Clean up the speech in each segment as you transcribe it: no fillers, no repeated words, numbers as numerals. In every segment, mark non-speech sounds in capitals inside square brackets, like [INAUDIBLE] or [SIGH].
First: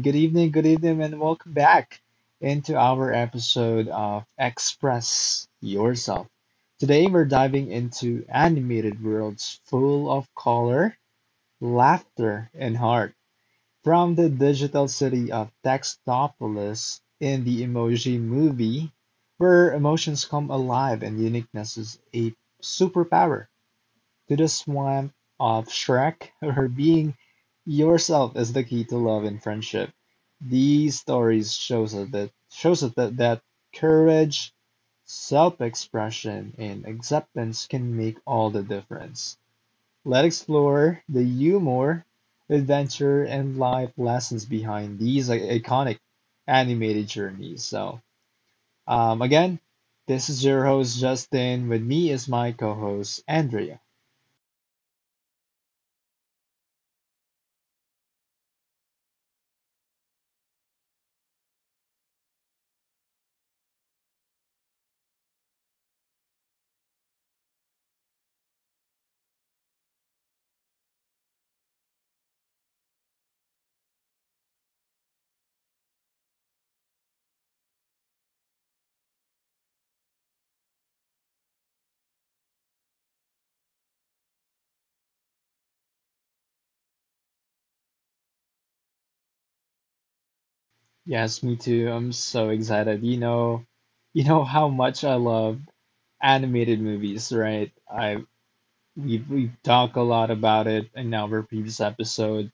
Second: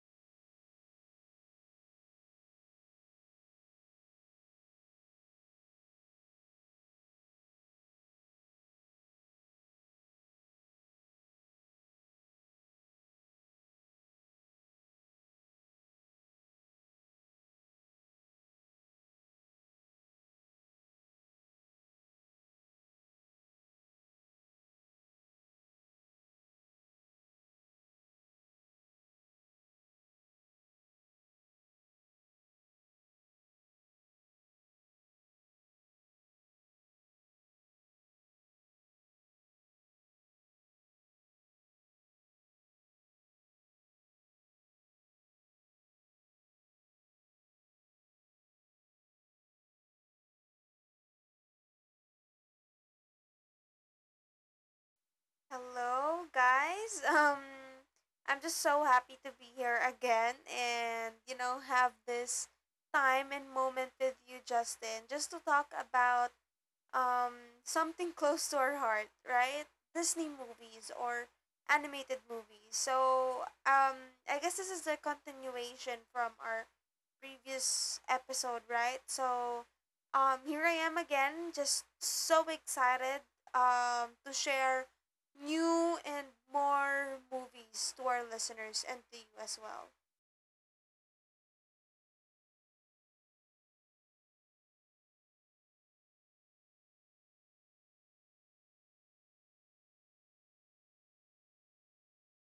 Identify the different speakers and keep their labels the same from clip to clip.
Speaker 1: Good evening, and welcome back into our episode of Express Yourself. Today, we're diving into animated worlds full of color, laughter, and heart. From the digital city of Textopolis in the Emoji Movie, where emotions come alive and uniqueness is a superpower. To the swamp of Shrek, or being yourself is the key to love and friendship. These stories shows us that that courage, self-expression, and acceptance can make all the difference. Let's explore the humor, adventure, and life lessons behind these iconic animated journeys. So, again, this is your host Justin. With me is my co-host Andrea.
Speaker 2: Hello, guys. [LAUGHS] I'm just so happy to be here again and, you know, have this time and moment with you, Justin, just to talk about something close to our heart, right? Disney movies or animated movies. So I guess this is the continuation from our previous episode, right? So here I am again, just so excited to share new and more movies to our listeners and to you as well.
Speaker 1: Yes, me too. I'm so excited. You know how much I love animated movies, right? I we've talked a lot about it in our previous episode,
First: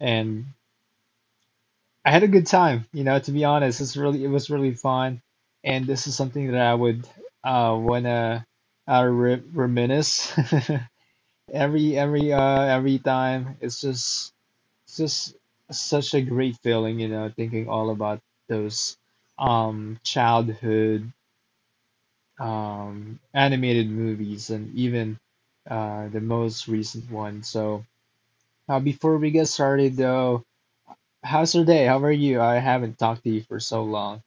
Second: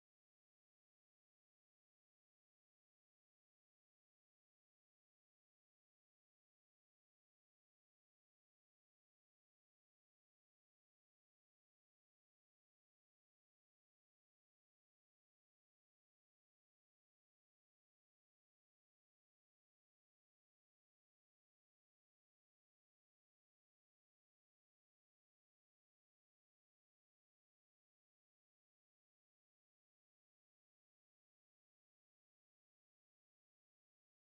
Speaker 1: and I had a good time, you know, to be honest. It was really fun, and this is something that I would wanna re reminisce [LAUGHS] every every time. It's just such a great feeling, you know, thinking all about those childhood animated movies and even the most recent one. So, before we get started, though, how's your day? How are you? I haven't talked to you for so long.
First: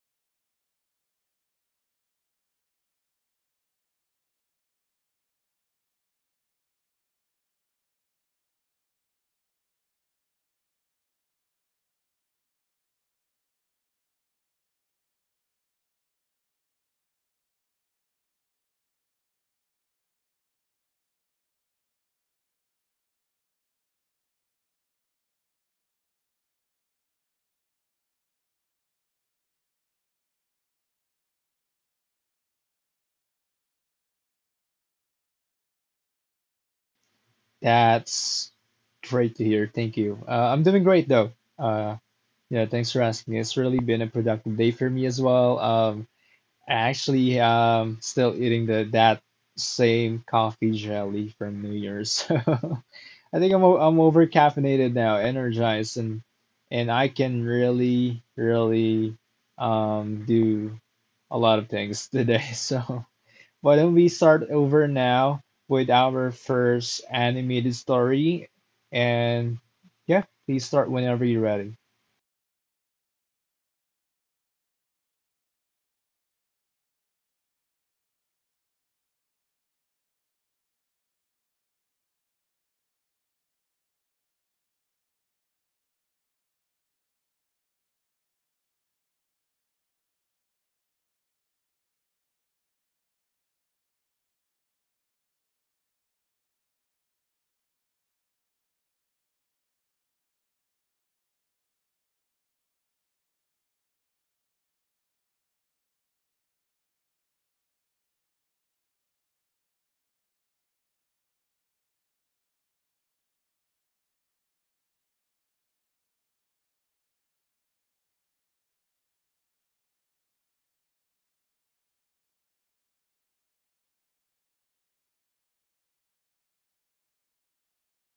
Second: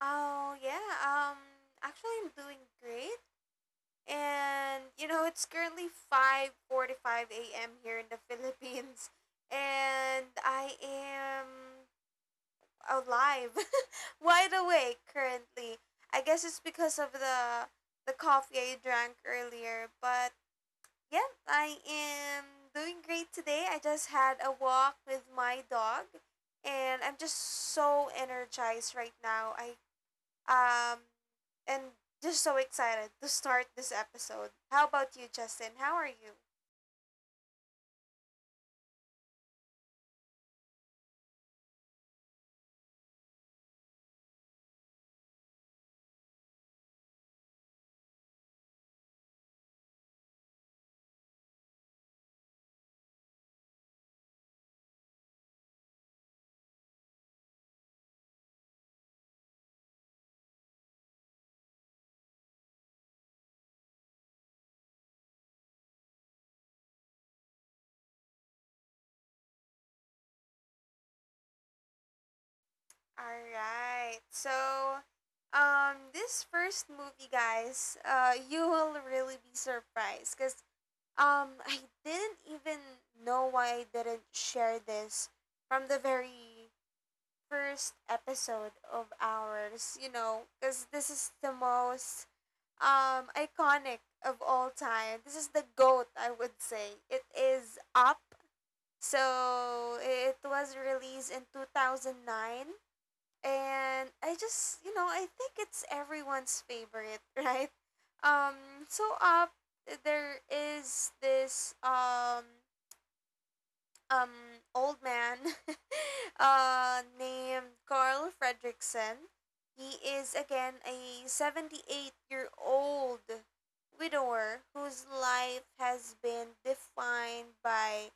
Speaker 2: Oh yeah, actually I'm doing great. And you know it's currently 5:45 a.m. here in the [LAUGHS] Philippines and I am alive, [LAUGHS] wide awake currently. I guess it's because of the coffee I drank earlier, but yeah, I am doing great today. I just had a walk with my dog and I'm just so energized right now. I um, and just so excited to start this episode. How about you, Justin? How are you?
Speaker 1: That's great to hear. Thank you. I'm doing great, though. Uh, yeah, thanks for asking. It's really been a productive day for me as well. Actually, still eating the that same coffee jelly from New Year's. [LAUGHS] So I think I'm over caffeinated now, energized, and I can really do a lot of things today. [LAUGHS] So why don't we start over now with our first animated story, and yeah, please start whenever you're ready.
Speaker 2: All right. So, this first movie, guys, you will really be surprised because I didn't even know why I didn't share this from the very first episode of ours. You know, because this is the most iconic of all time. This is the goat, I would say. It is Up. So it was released in 2009 and I just, you know, I think it's everyone's favorite, [LAUGHS] right? So Up, there is this um old man [LAUGHS] named Carl Fredrickson. He is again a 78-year-old widower whose life has been defined by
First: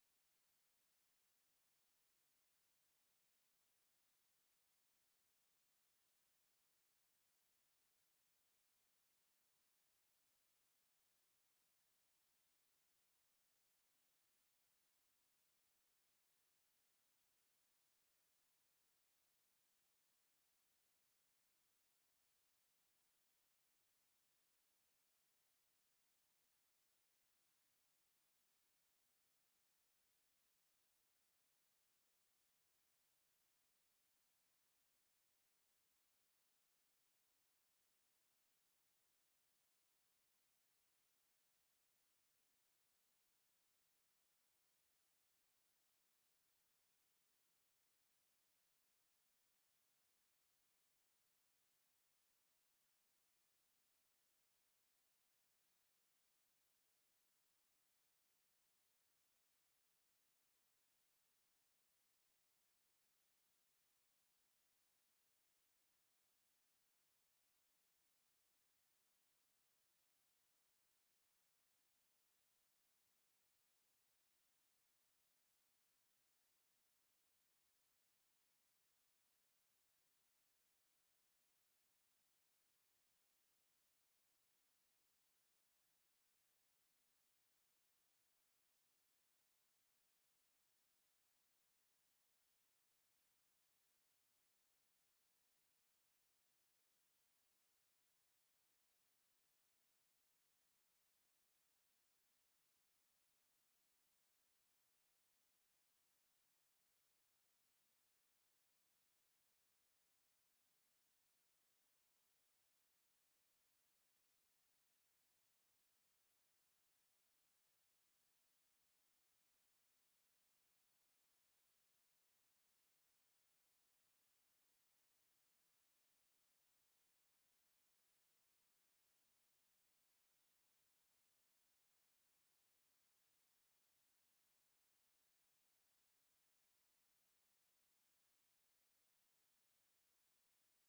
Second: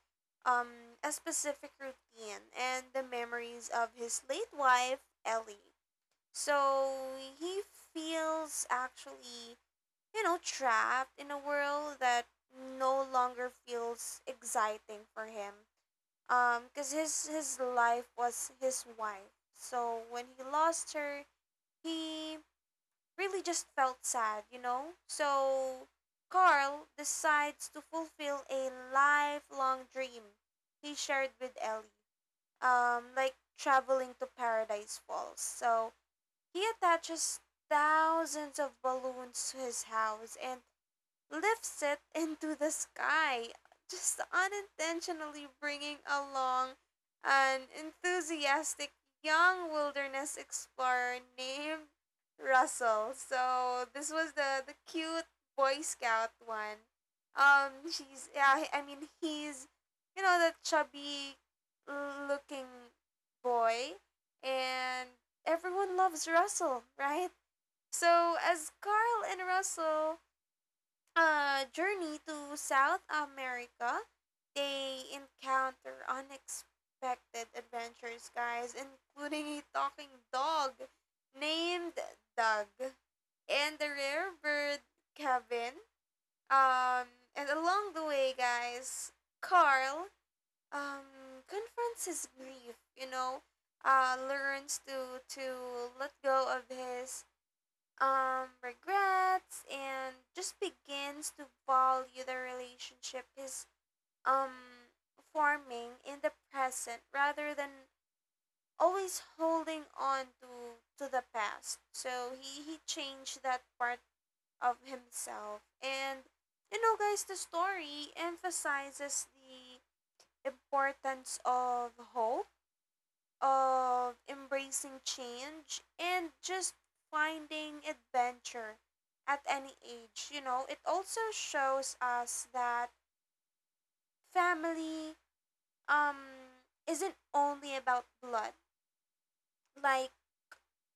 Speaker 2: a specific routine and the memories of his late wife Ellie. So he feels actually, you know, trapped in a world that no longer feels exciting for him because his life was his wife. So when he lost her, he really just felt sad, you know. So Carl decides to fulfill a lifelong dream he shared with Ellie, like traveling to Paradise Falls. So he attaches thousands of balloons to his house and lifts it into the sky, just unintentionally bringing along an enthusiastic young wilderness explorer named Russell. So this was the cute Boy Scout one. She's, yeah, I mean, he's, you know, the chubby looking boy, and everyone loves Russell, right? So as Carl and Russell a journey to South America, they encounter unexpected adventures, guys, including a talking dog named Doug and the rare bird Kevin. Um, and along the way, guys, Carl um, confronts his grief, you know, learns to let go of his regrets and just begins to value the relationship is um, forming in the present rather than always holding on to the past. So he changed that part of himself. And you know, guys, the story emphasizes the importance of hope, of embracing change, and just finding adventure at any age. You know, it also shows us that family um isn't only about blood. Like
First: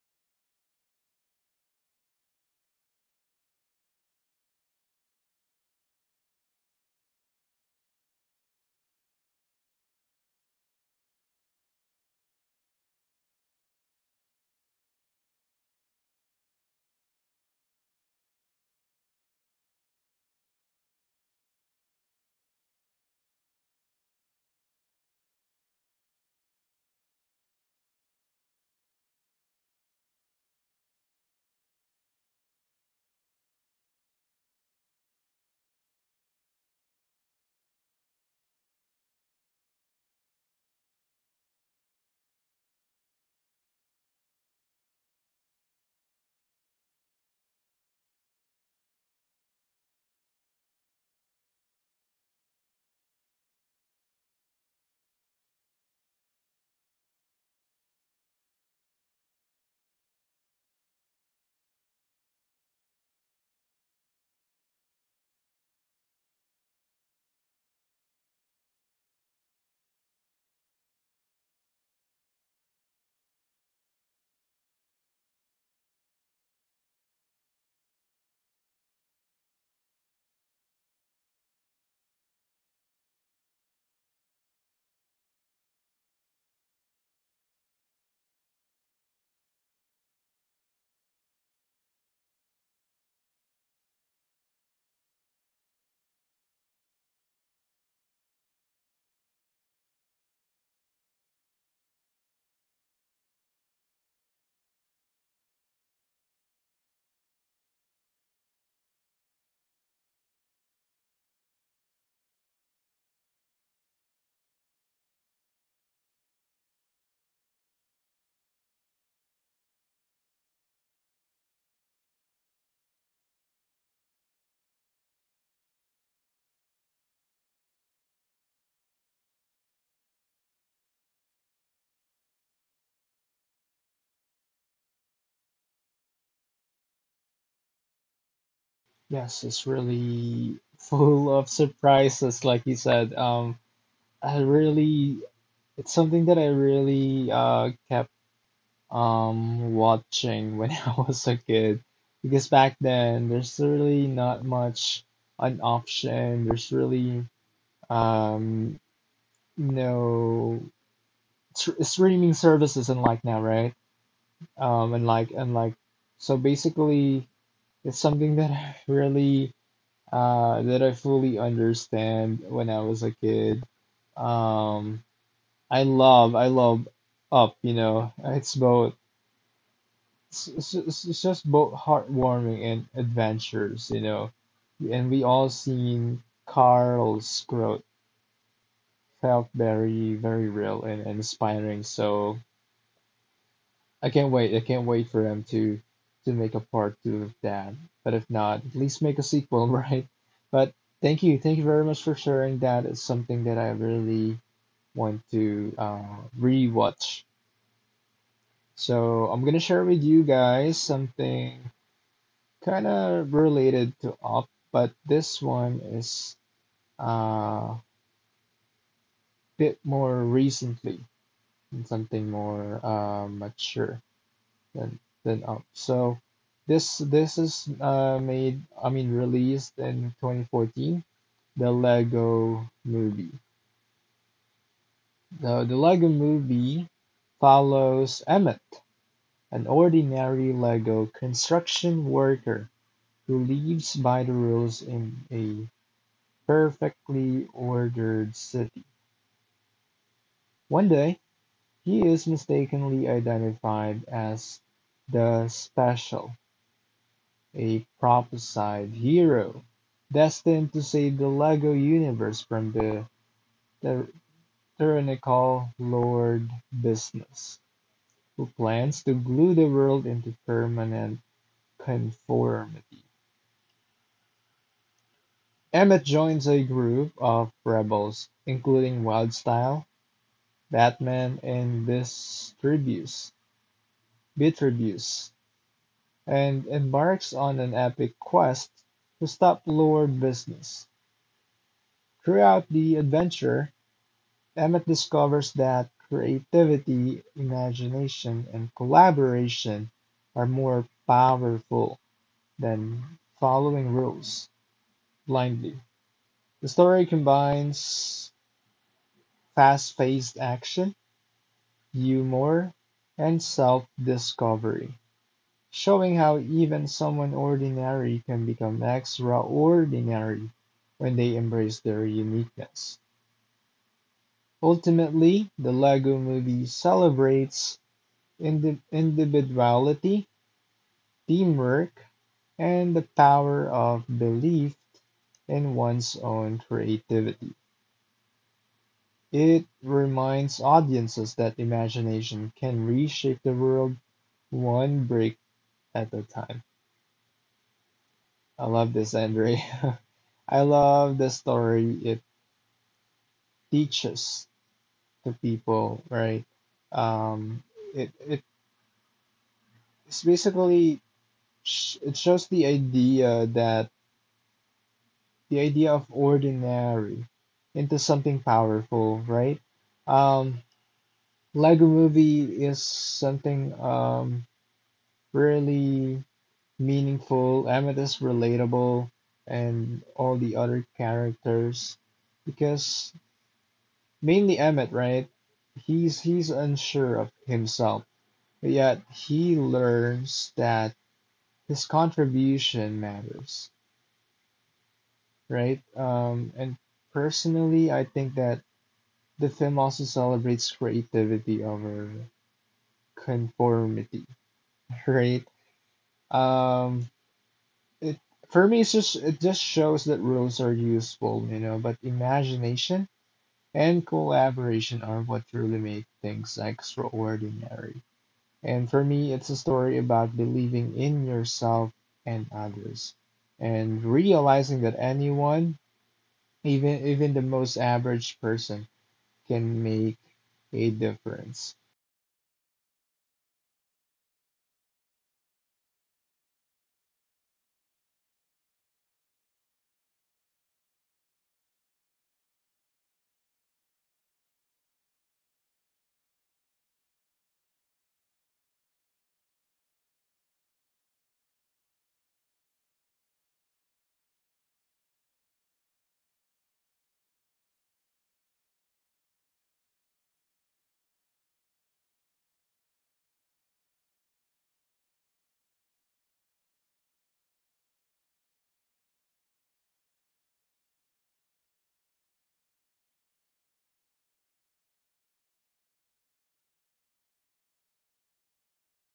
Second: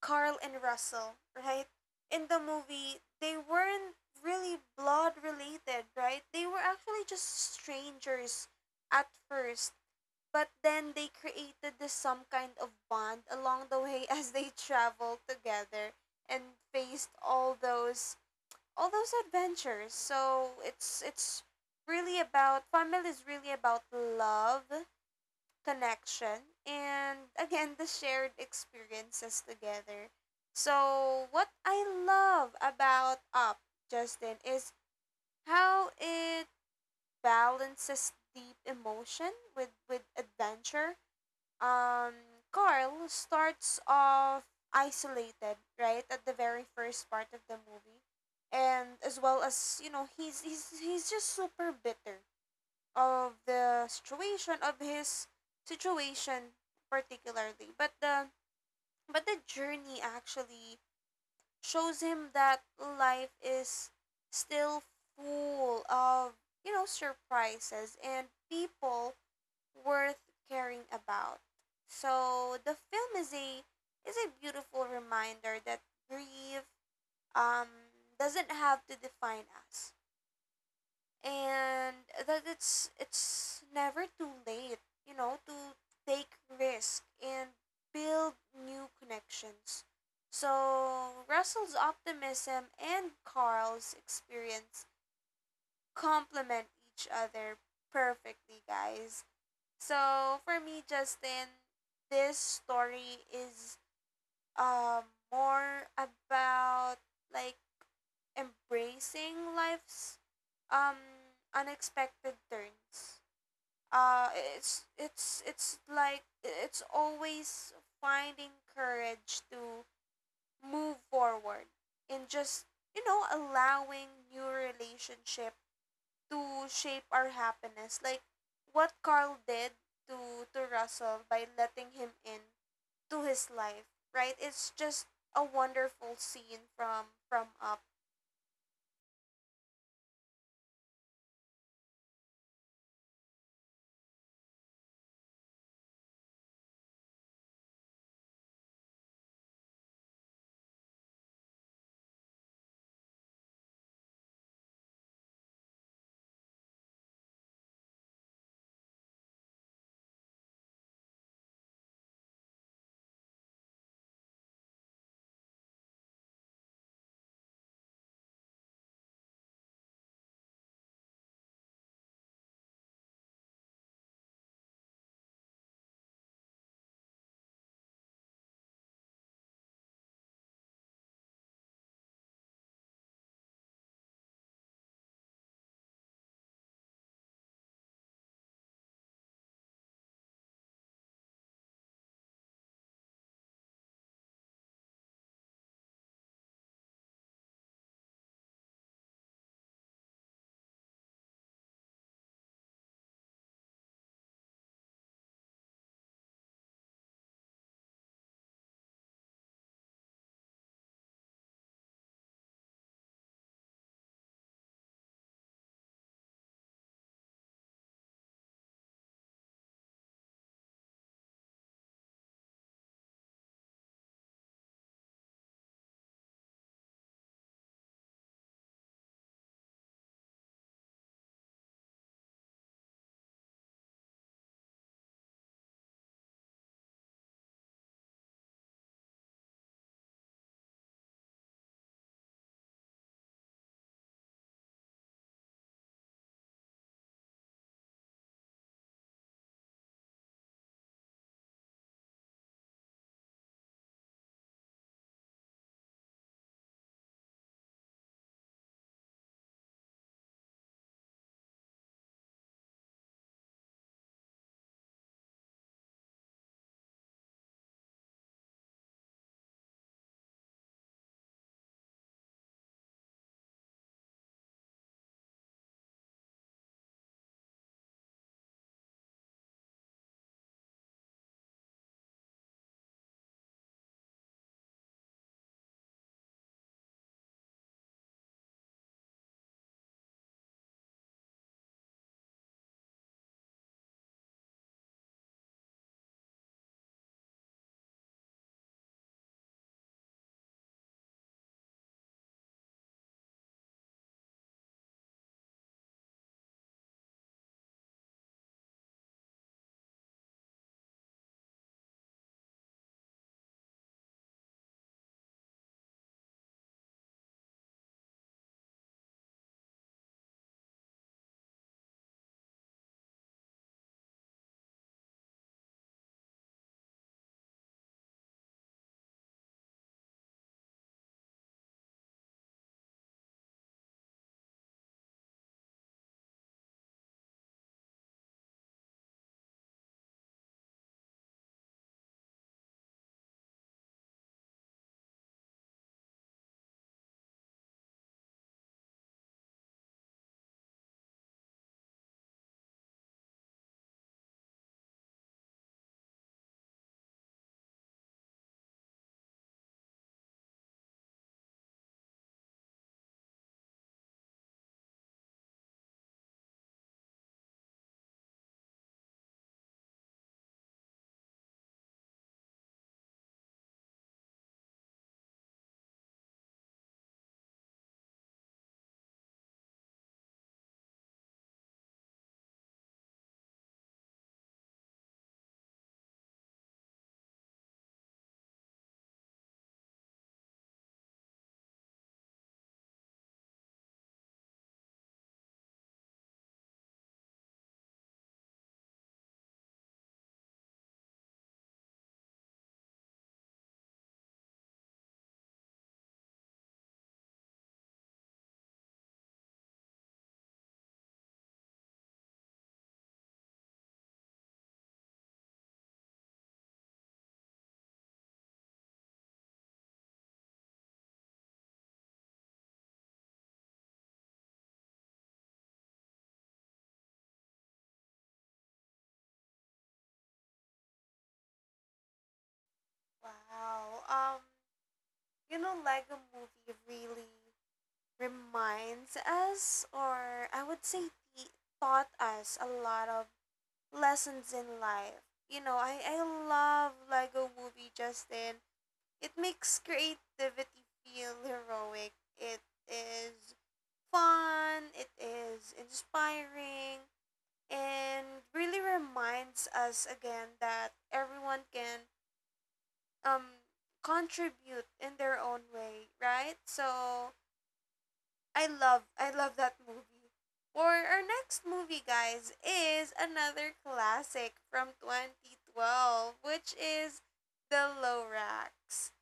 Speaker 2: Carl and Russell, right? In the movie, they weren't really blood related, right? They were actually just strangers at first. But then they created this some kind of bond along the way [LAUGHS] as they traveled together and faced all those adventures. So it's really about family, is really about love, connection, and again the shared experiences together. So what I love about Up, Justin, is how it balances deep emotion with adventure. um Carl starts off isolated, right, at the very first part of the movie. And as well as, you know, he's just super bitter of the situation of his situation particularly. But the journey actually shows him that life is still full of, you know, surprises and people worth caring about. So the film is a beautiful reminder that grief um, doesn't have to define us, and that it's never too late, you know, to take risk and build new connections. So Russell's optimism and Carl's experience complement each other perfectly, guys. So for me, Justin, this story is um more about like embracing life's um unexpected turns. Uh, it's like it's always finding courage to move forward and just, you know, allowing new relationship to shape our happiness. Like what Carl did to Russell by letting him in to his life, right? It's just a wonderful scene from Up.
Speaker 1: Yes, it's really full of surprises, like you said. I really, it's something that I really kept watching when [LAUGHS] I was a kid. Because back then, there's really not much an option. There's really um, no streaming services unlike now, right? Um, and like, and like, so basically, it's something that I [LAUGHS] that I fully understand when I was a kid. Um, I love Up, you know. It's just both heartwarming and adventures, you know. And we all seen Carl's growth felt very, very real and inspiring. I can't wait for them to make a part two of that. But if not, at least make a sequel, [LAUGHS] right? But thank you very much for sharing that. It's something that I really want to rewatch. So I'm gonna share with you guys something kind of related to up, but this one is uh, bit more recently and something more mature than up. So this is made I mean released in 2014, the Lego Movie. The Lego Movie follows Emmett, an ordinary Lego construction worker who lives by the rules in a perfectly ordered city. One day, he is mistakenly identified as the Special, a prophesied hero destined to save the Lego universe from the ty- tyrannical Lord Business, who plans to glue the world into permanent conformity. Emmett joins a group of rebels, including Wildstyle, Batman in this Distribues, Beetlejuice, and embarks on an epic quest to stop Lord Business. Throughout the adventure, Emmett discovers that creativity, imagination, and collaboration are more powerful than following rules blindly. The story combines fast-paced action, humor, and self-discovery, showing how even someone ordinary can become extraordinary when they embrace their uniqueness. Ultimately, the Lego movie celebrates individuality, teamwork, and the power of belief in one's own creativity. It reminds audiences that imagination can reshape the world one brick at a time. I love this, Andre. [LAUGHS] I love the story it teaches to people, right? Um, it it's basically sh It shows the idea of ordinary into something powerful, right? Um, Lego Movie is something really meaningful. Emmett is relatable, and all the other characters, because mainly Emmett, right? He's unsure of himself, but yet he learns that his contribution matters, right? And Personally, I think that the film also celebrates creativity over conformity, [LAUGHS] right? Um, it For me, it just shows that rules are useful, you know, but imagination and collaboration are what truly make things extraordinary. And for me, it's a story about believing in yourself and others and realizing that anyone, even the most average person, can make a difference.
Speaker 2: Wow. You know, Lego Movie really reminds us, or I would say, te- taught us a lot of lessons in life. You know, I love Lego Movie, Justin. It makes creativity feel heroic. It is fun, it is inspiring, and really reminds us again that everyone can um contribute in their own way, right? So I love that movie. For our next movie, guys, is another classic from 2012, which is The Lorax.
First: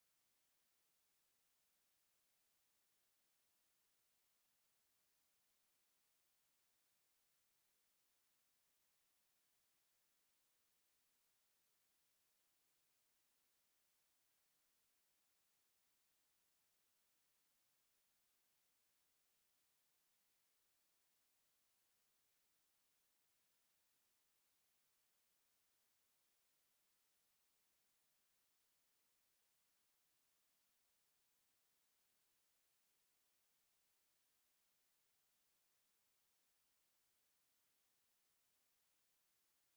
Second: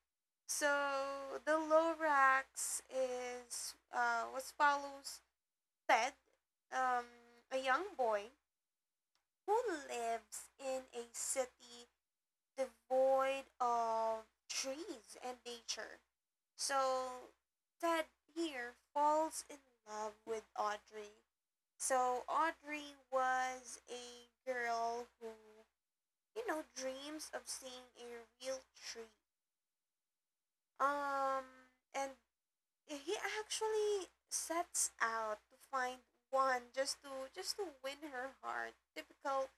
Speaker 2: So the Lorax is what follows Ted, um, a young boy who lives in a city devoid of trees and nature. So Ted here falls in love with Audrey. So Audrey was a girl who, you know, dreams of seeing a real tree. Um, and he actually sets out to find one just to win her heart. Typical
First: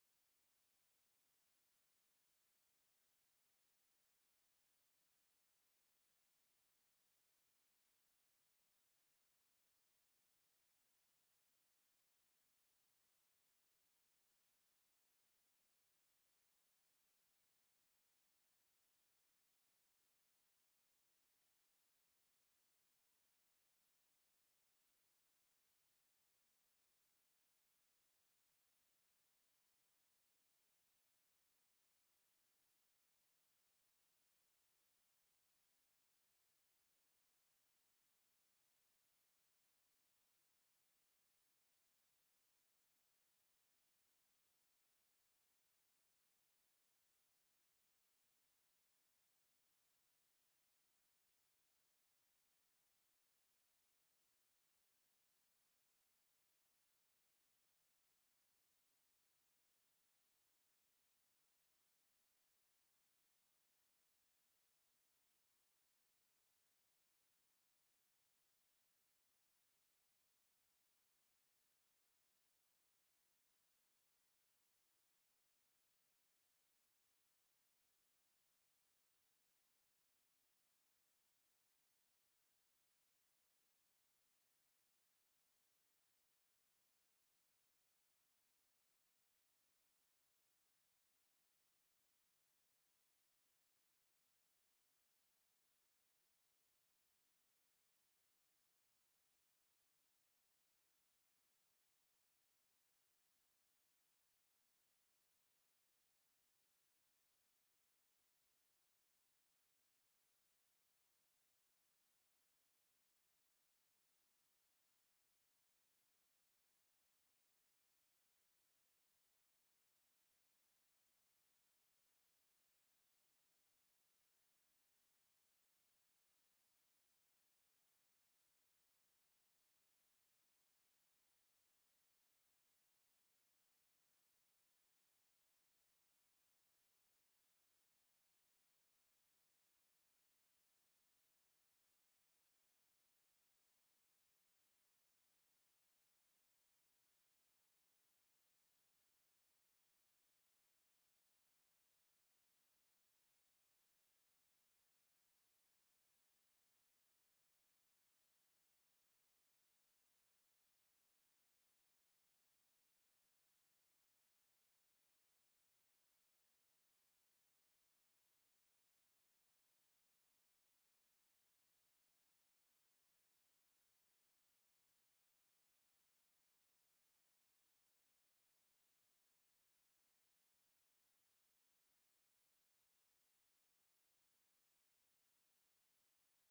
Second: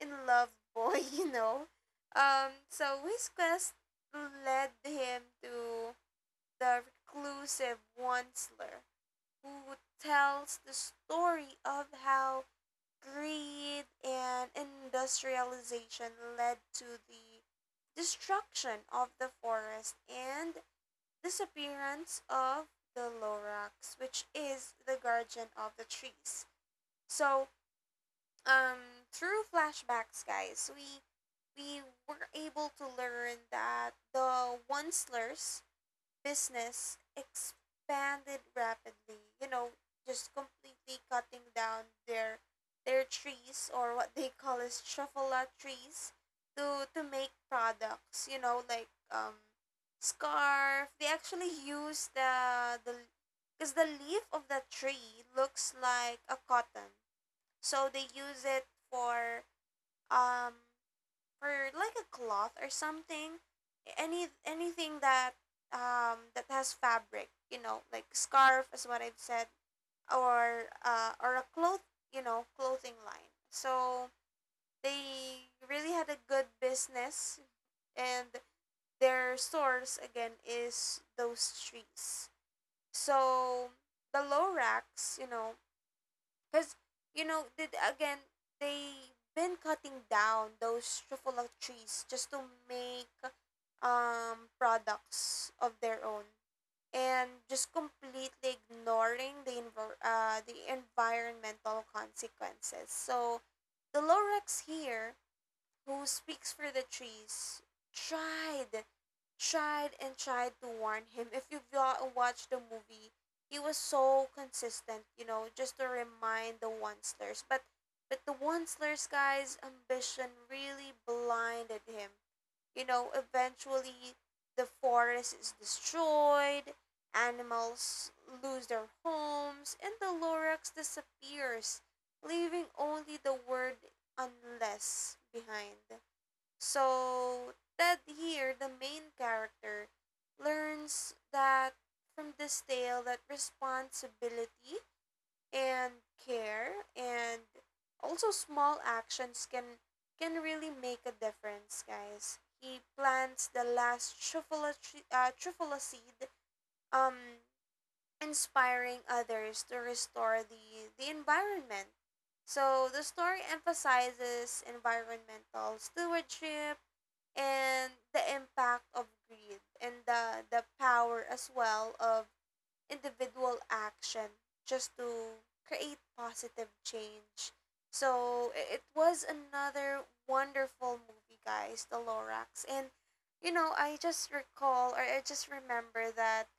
Speaker 2: in love boy, [LAUGHS] you know. So his quest led him to the reclusive Onceler, who tells the story of how greed and industrialization led to the destruction of the forest and this appearance of the Lorax, which is the guardian of the trees. So, through flashbacks, guys, we were able to learn that the Onslers business expanded rapidly. You know, just completely cutting down their trees or what they call as truffula trees to make products. You know, like scarf. They actually use the because the leaf of the tree looks like a cotton, so they use it um for like a cloth or something, anything that that has fabric, you know, like scarf is what I've said, or a cloth, you know, clothing line. So they really had a good business, and their source again is those trees. So the low racks, you know, because, you know, did again, they been cutting down those truffula trees just to make products of their own and just completely ignoring the the environmental consequences. So the Lorax here, who speaks for the trees, tried tried and tried to warn him. If you've watched the movie, he was so consistent, you know, just to remind the Onslers. But the Onslers guy's ambition really blinded him. You know, eventually the forest is destroyed, animals lose their homes, and the Lorax disappears, leaving only the word unless behind. So Ted here, the main character, learns that from this tale that responsibility and care and also small actions can really make a difference, guys. He plants the last trufula, trufula seed, um, inspiring others to restore the environment. So the story emphasizes environmental stewardship, and the impact of greed and the power as well of individual action just to create positive change. So it was another wonderful movie, guys, The Lorax. And you know, I just recall, or I just remember that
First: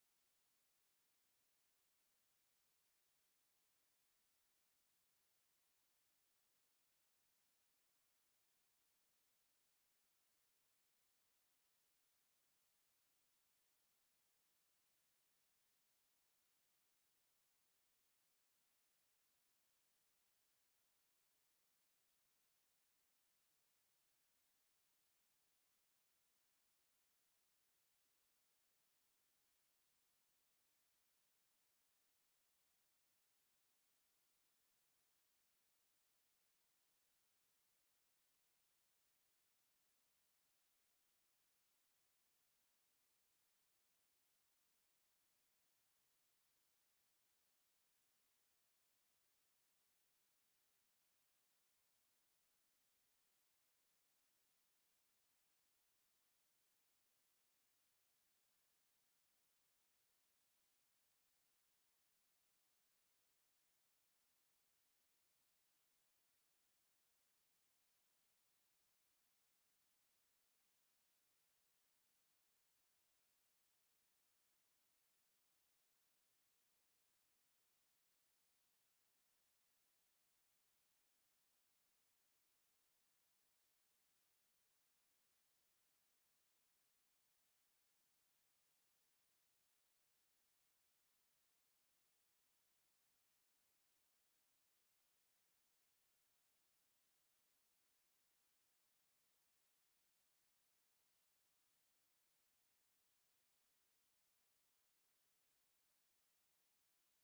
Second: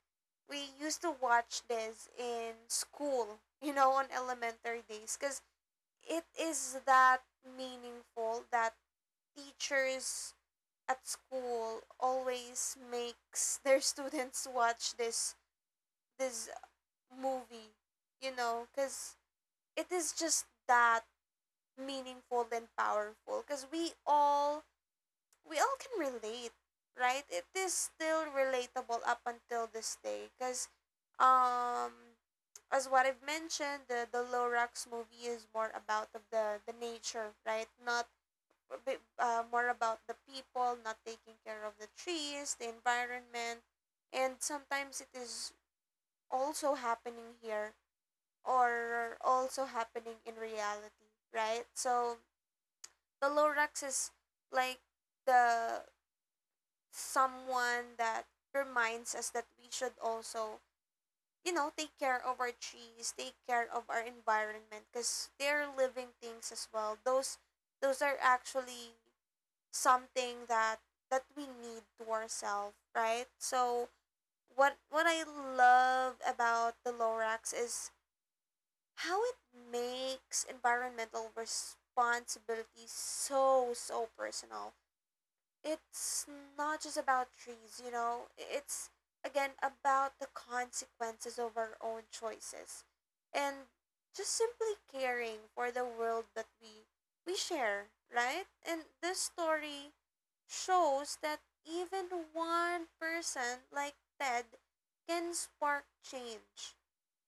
Speaker 2: we used to watch this in school, [LAUGHS] you know, on elementary days because it is that meaningful that teachers at school always makes their students watch this movie, you know, because it is just that meaningful and powerful. Because we all can relate, right? It is still relatable up until this day. Because um, as what I've mentioned, the Lorax movie is more about of the nature, right? Not a bit, more about the people not taking care of the trees, the environment, and sometimes it is also happening here or also happening in reality, right? So the Lorax is like the someone that reminds us that we should also, you know, take care of our trees, take care of our environment, because they're living things as well. Those are actually something that we need to ourselves, right? So what I love about the Lorax is how it makes environmental responsibility so personal. It's not just about trees, you know. It's again about the consequences of our own choices and just simply caring for the world that we share, right? And this story shows that even one person like Ted can spark change.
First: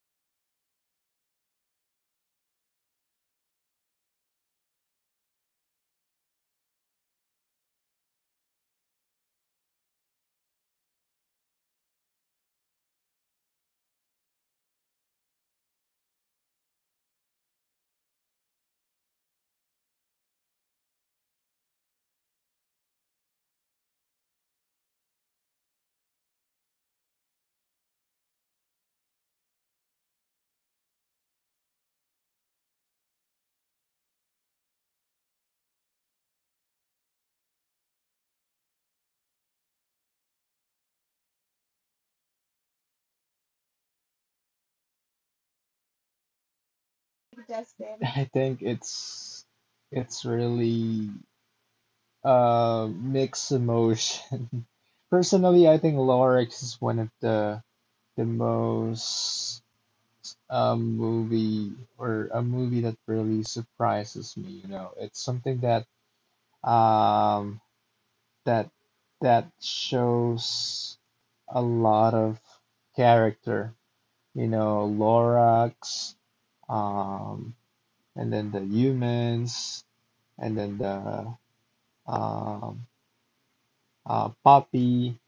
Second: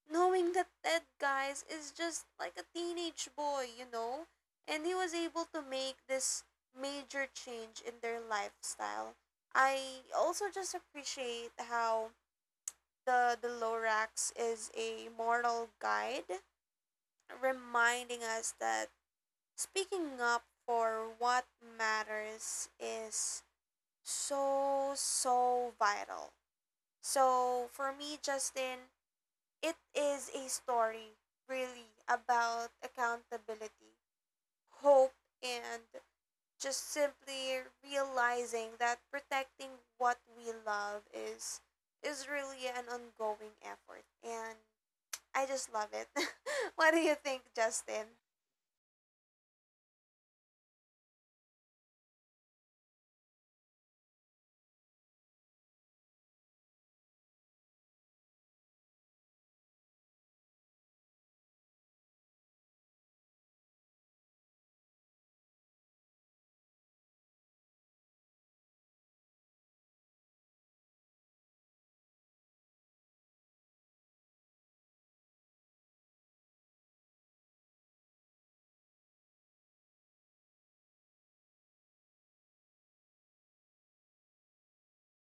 Speaker 2: Knowing that Ted, guys, is just like a teenage boy, you know? And he was able to make this major change in their lifestyle. I also just appreciate how the Lorax is a moral guide, reminding us that speaking up for what matters is so vital. So for me, Justin, it is a story really about accountability, hope, and just simply realizing that protecting what we love is really an ongoing effort, and I just love it. [LAUGHS] What do you think, Justin?
Speaker 1: I think it's really mixed emotion. [LAUGHS] Personally, I think Lorax is one of the most movie or a movie that really surprises me, you know. It's something that um, that that shows a lot of character. You know, Lorax, um, and then the humans, and then the um, Poppy.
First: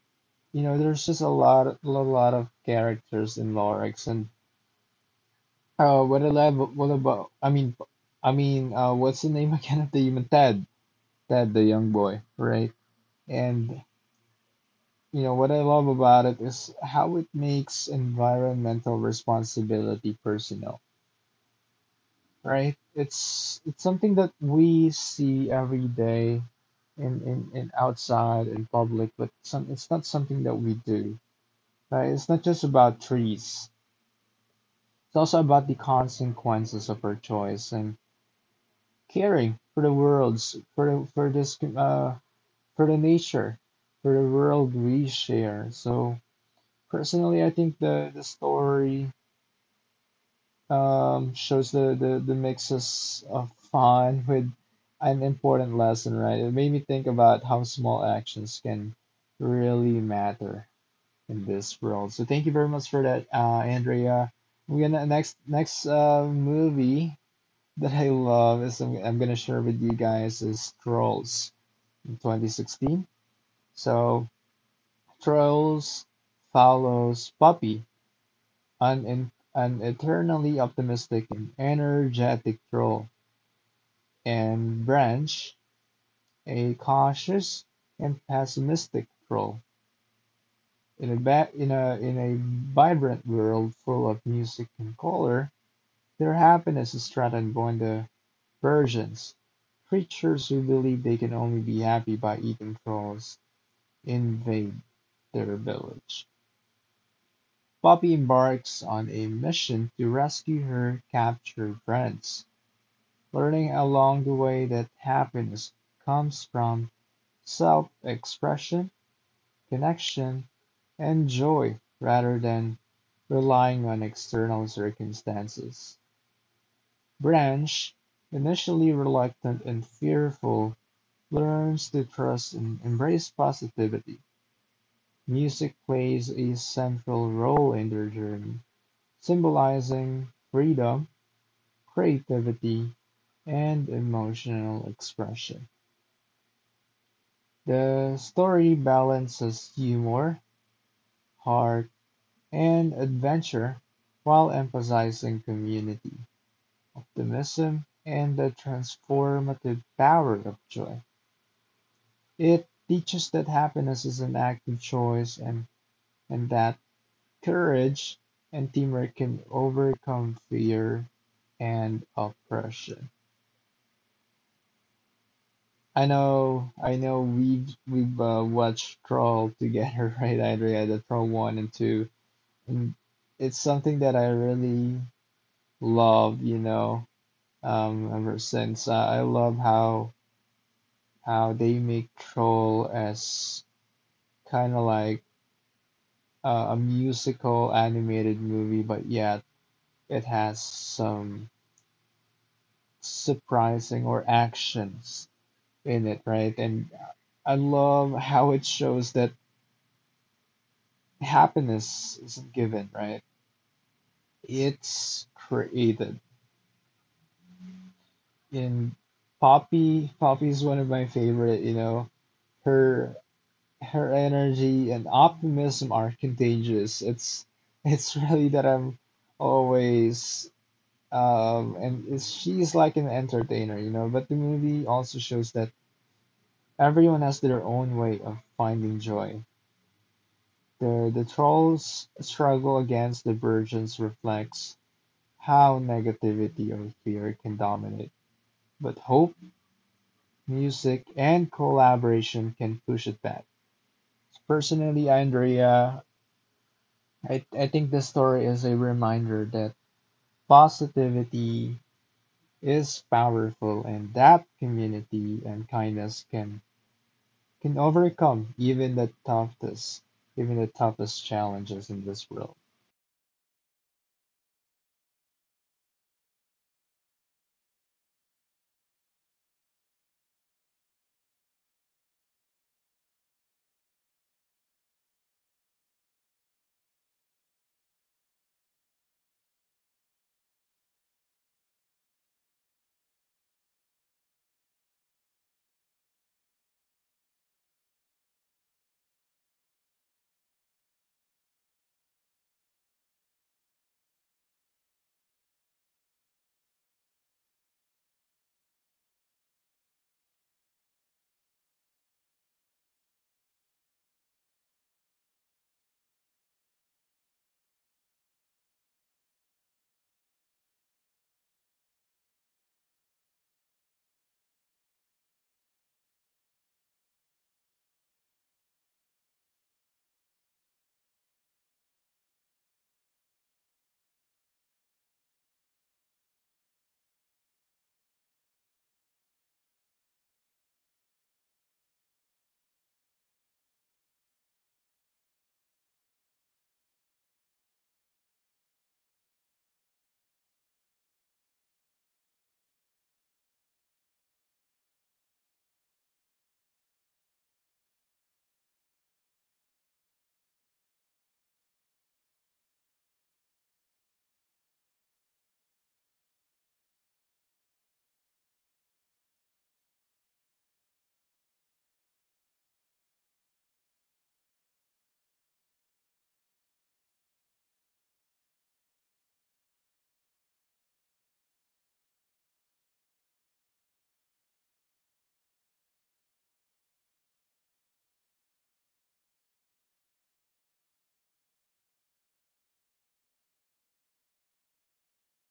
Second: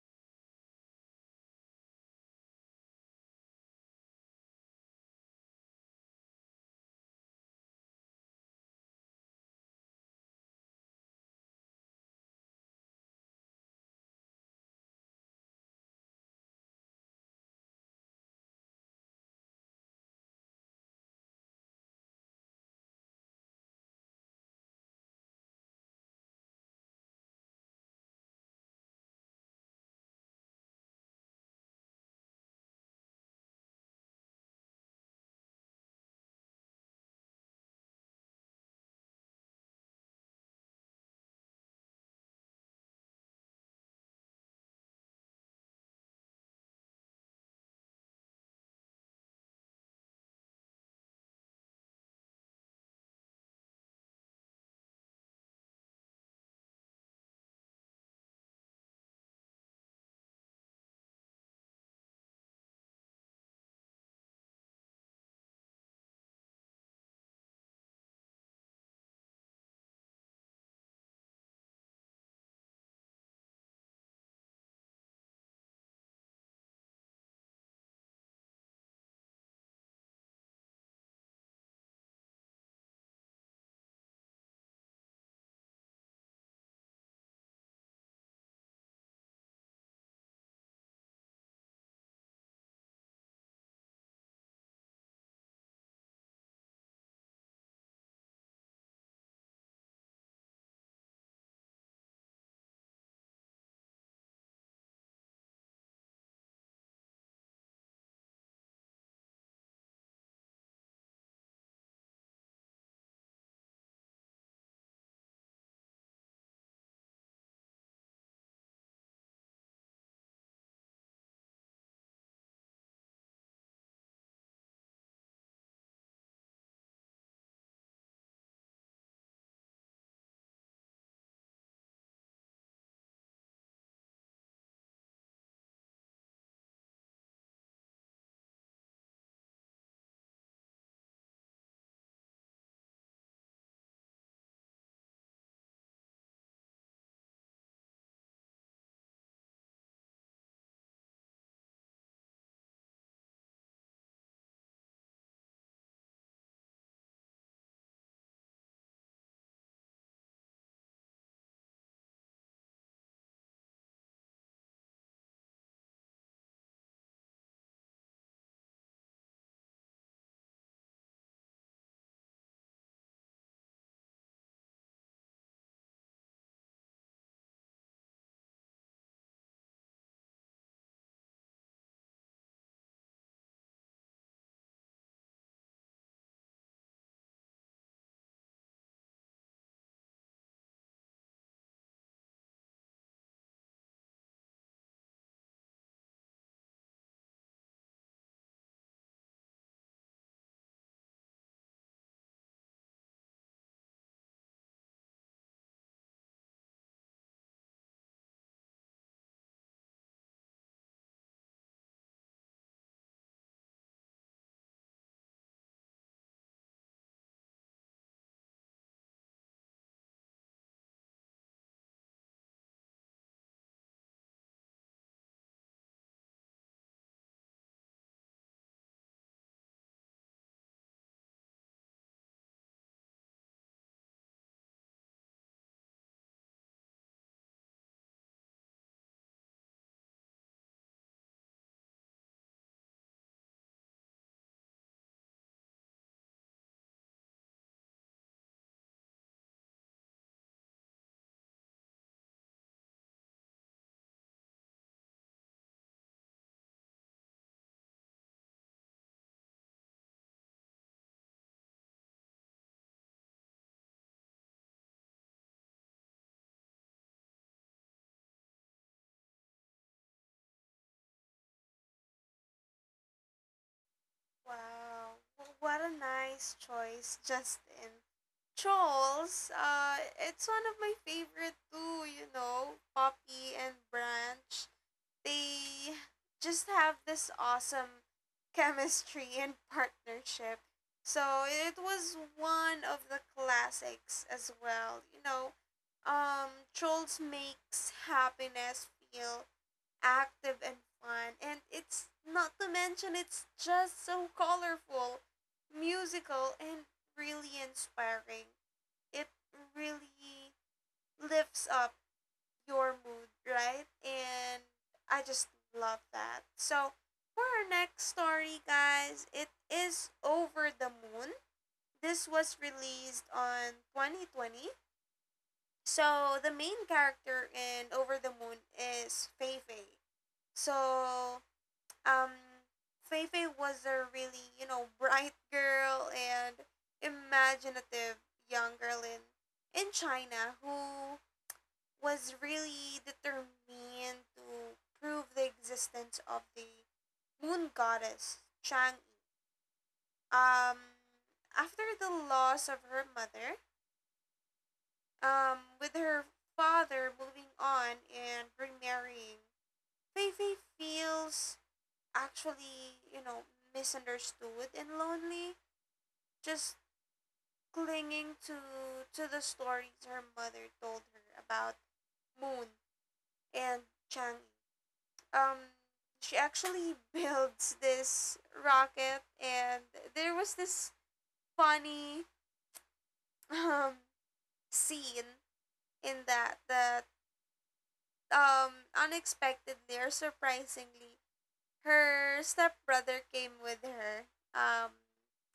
Speaker 1: You know, there's just a lot of characters in Lorax. And what about, what about? I mean, what's the name [LAUGHS] again of the human? Ted, the young boy, right? And you know, what I love about it is how it makes environmental responsibility personal, right? It's something that we see every day in outside in public, but some it's not something that we do. Right? It's not just about trees. It's also about the consequences of our choice and caring for the world's for the, for this for the nature, for the world we share. So personally, I think the story shows the mixes of fun with an important lesson, right? It made me think about how small actions can really matter in this world. So thank you very much for that, Andrea. We're gonna next Next movie that I love is I'm gonna share with you guys is Trolls in 2016. So Trolls follows Puppy, an eternally optimistic and energetic troll and Branch, a cautious and pessimistic pro. In a, ba- in, a, In a vibrant world full of music and color, their happiness is threatened by the virgins, creatures who believe they can only be happy by eating trolls, invade their village. Poppy embarks on a mission to rescue her captured friends, learning along the way that happiness comes from self expression, connection, and joy rather than relying on external circumstances. Branch, initially reluctant and fearful, learns to trust and embrace positivity. Music plays a central role in their journey, symbolizing freedom, creativity, and emotional expression. The story balances humor, heart, and adventure while emphasizing community, optimism, and the transformative power of joy. It teaches that happiness is an active choice, and that courage and teamwork can overcome fear and oppression. I know we've watched Troll together, [LAUGHS] right, Andrea? The Troll 1 and 2. And it's something that I really love, you know, ever since. I love how they make Troll as kind of like a musical animated movie, but yet it has some surprising or actions in it, right? And I love how it shows that happiness isn't given, right? It's created. And Poppy's one of my favorite, you know. Her Her energy and optimism are contagious. It's really that I'm always she's like an entertainer, you know. But the movie also shows that everyone has their own way of finding joy. The trolls struggle against the virgins reflects how negativity or fear can dominate. But hope, music, and collaboration can push it back. Personally, Andrea, I think this story is a reminder that positivity is powerful and that community and kindness can overcome even the toughest challenges in this world.
Speaker 2: Wow, what a nice choice, Justin. Trolls, it's one of my favorite too, you know, Poppy and Branch. They just have this awesome chemistry [LAUGHS] and partnership. So it was one of the classics as well, you know. Trolls makes happiness feel active and fun, and it's not to mention it's just so colorful, musical, and really inspiring. It really lifts up your mood, right? And I just love that. So, for our next story, guys, it is Over the Moon. This was released on 2020. So, the main character in Over the Moon is Feifei. So, um, Feifei was a really, you know, bright girl and imaginative young girl in China who was really determined to prove the existence of the moon goddess Chang'e. Um, after the loss of her mother, with her father moving on and remarrying, Fei Fei feels actually, you know, misunderstood and lonely, just clinging to the stories her mother told her about Moon and Chang'e. um she actually [LAUGHS] builds this rocket, and there was this funny um scene in that um unexpectedly or surprisingly her stepbrother came with her. um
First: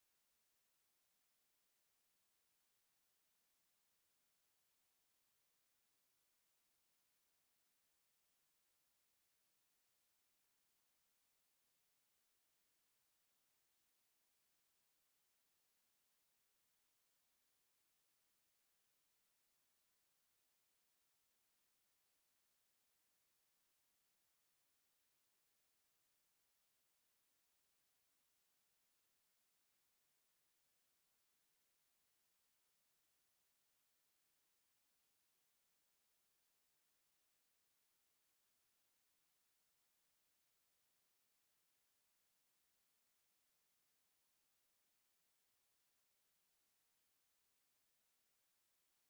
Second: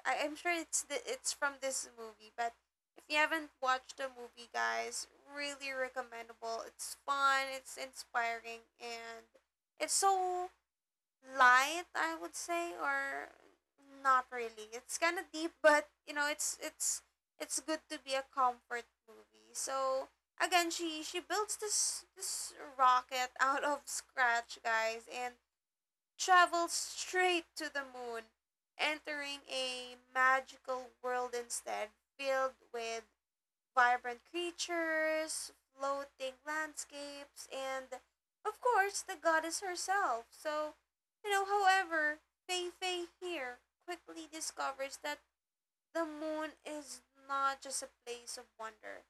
Speaker 2: I'm sure it's it's from this movie, but if you haven't watched the movie, guys, really recommendable. It's fun, it's inspiring, and it's so light, I would say, or not really, it's kind of deep, [LAUGHS] but you know it's it's good to be a comfort movie. So again, she builds this rocket [LAUGHS] out of scratch, guys, and travels straight to the moon, entering a magical world instead, filled with vibrant creatures, floating landscapes, and of course the goddess herself. So, you know, however, Fei Fei here quickly discovers that the moon is not just a place of wonder,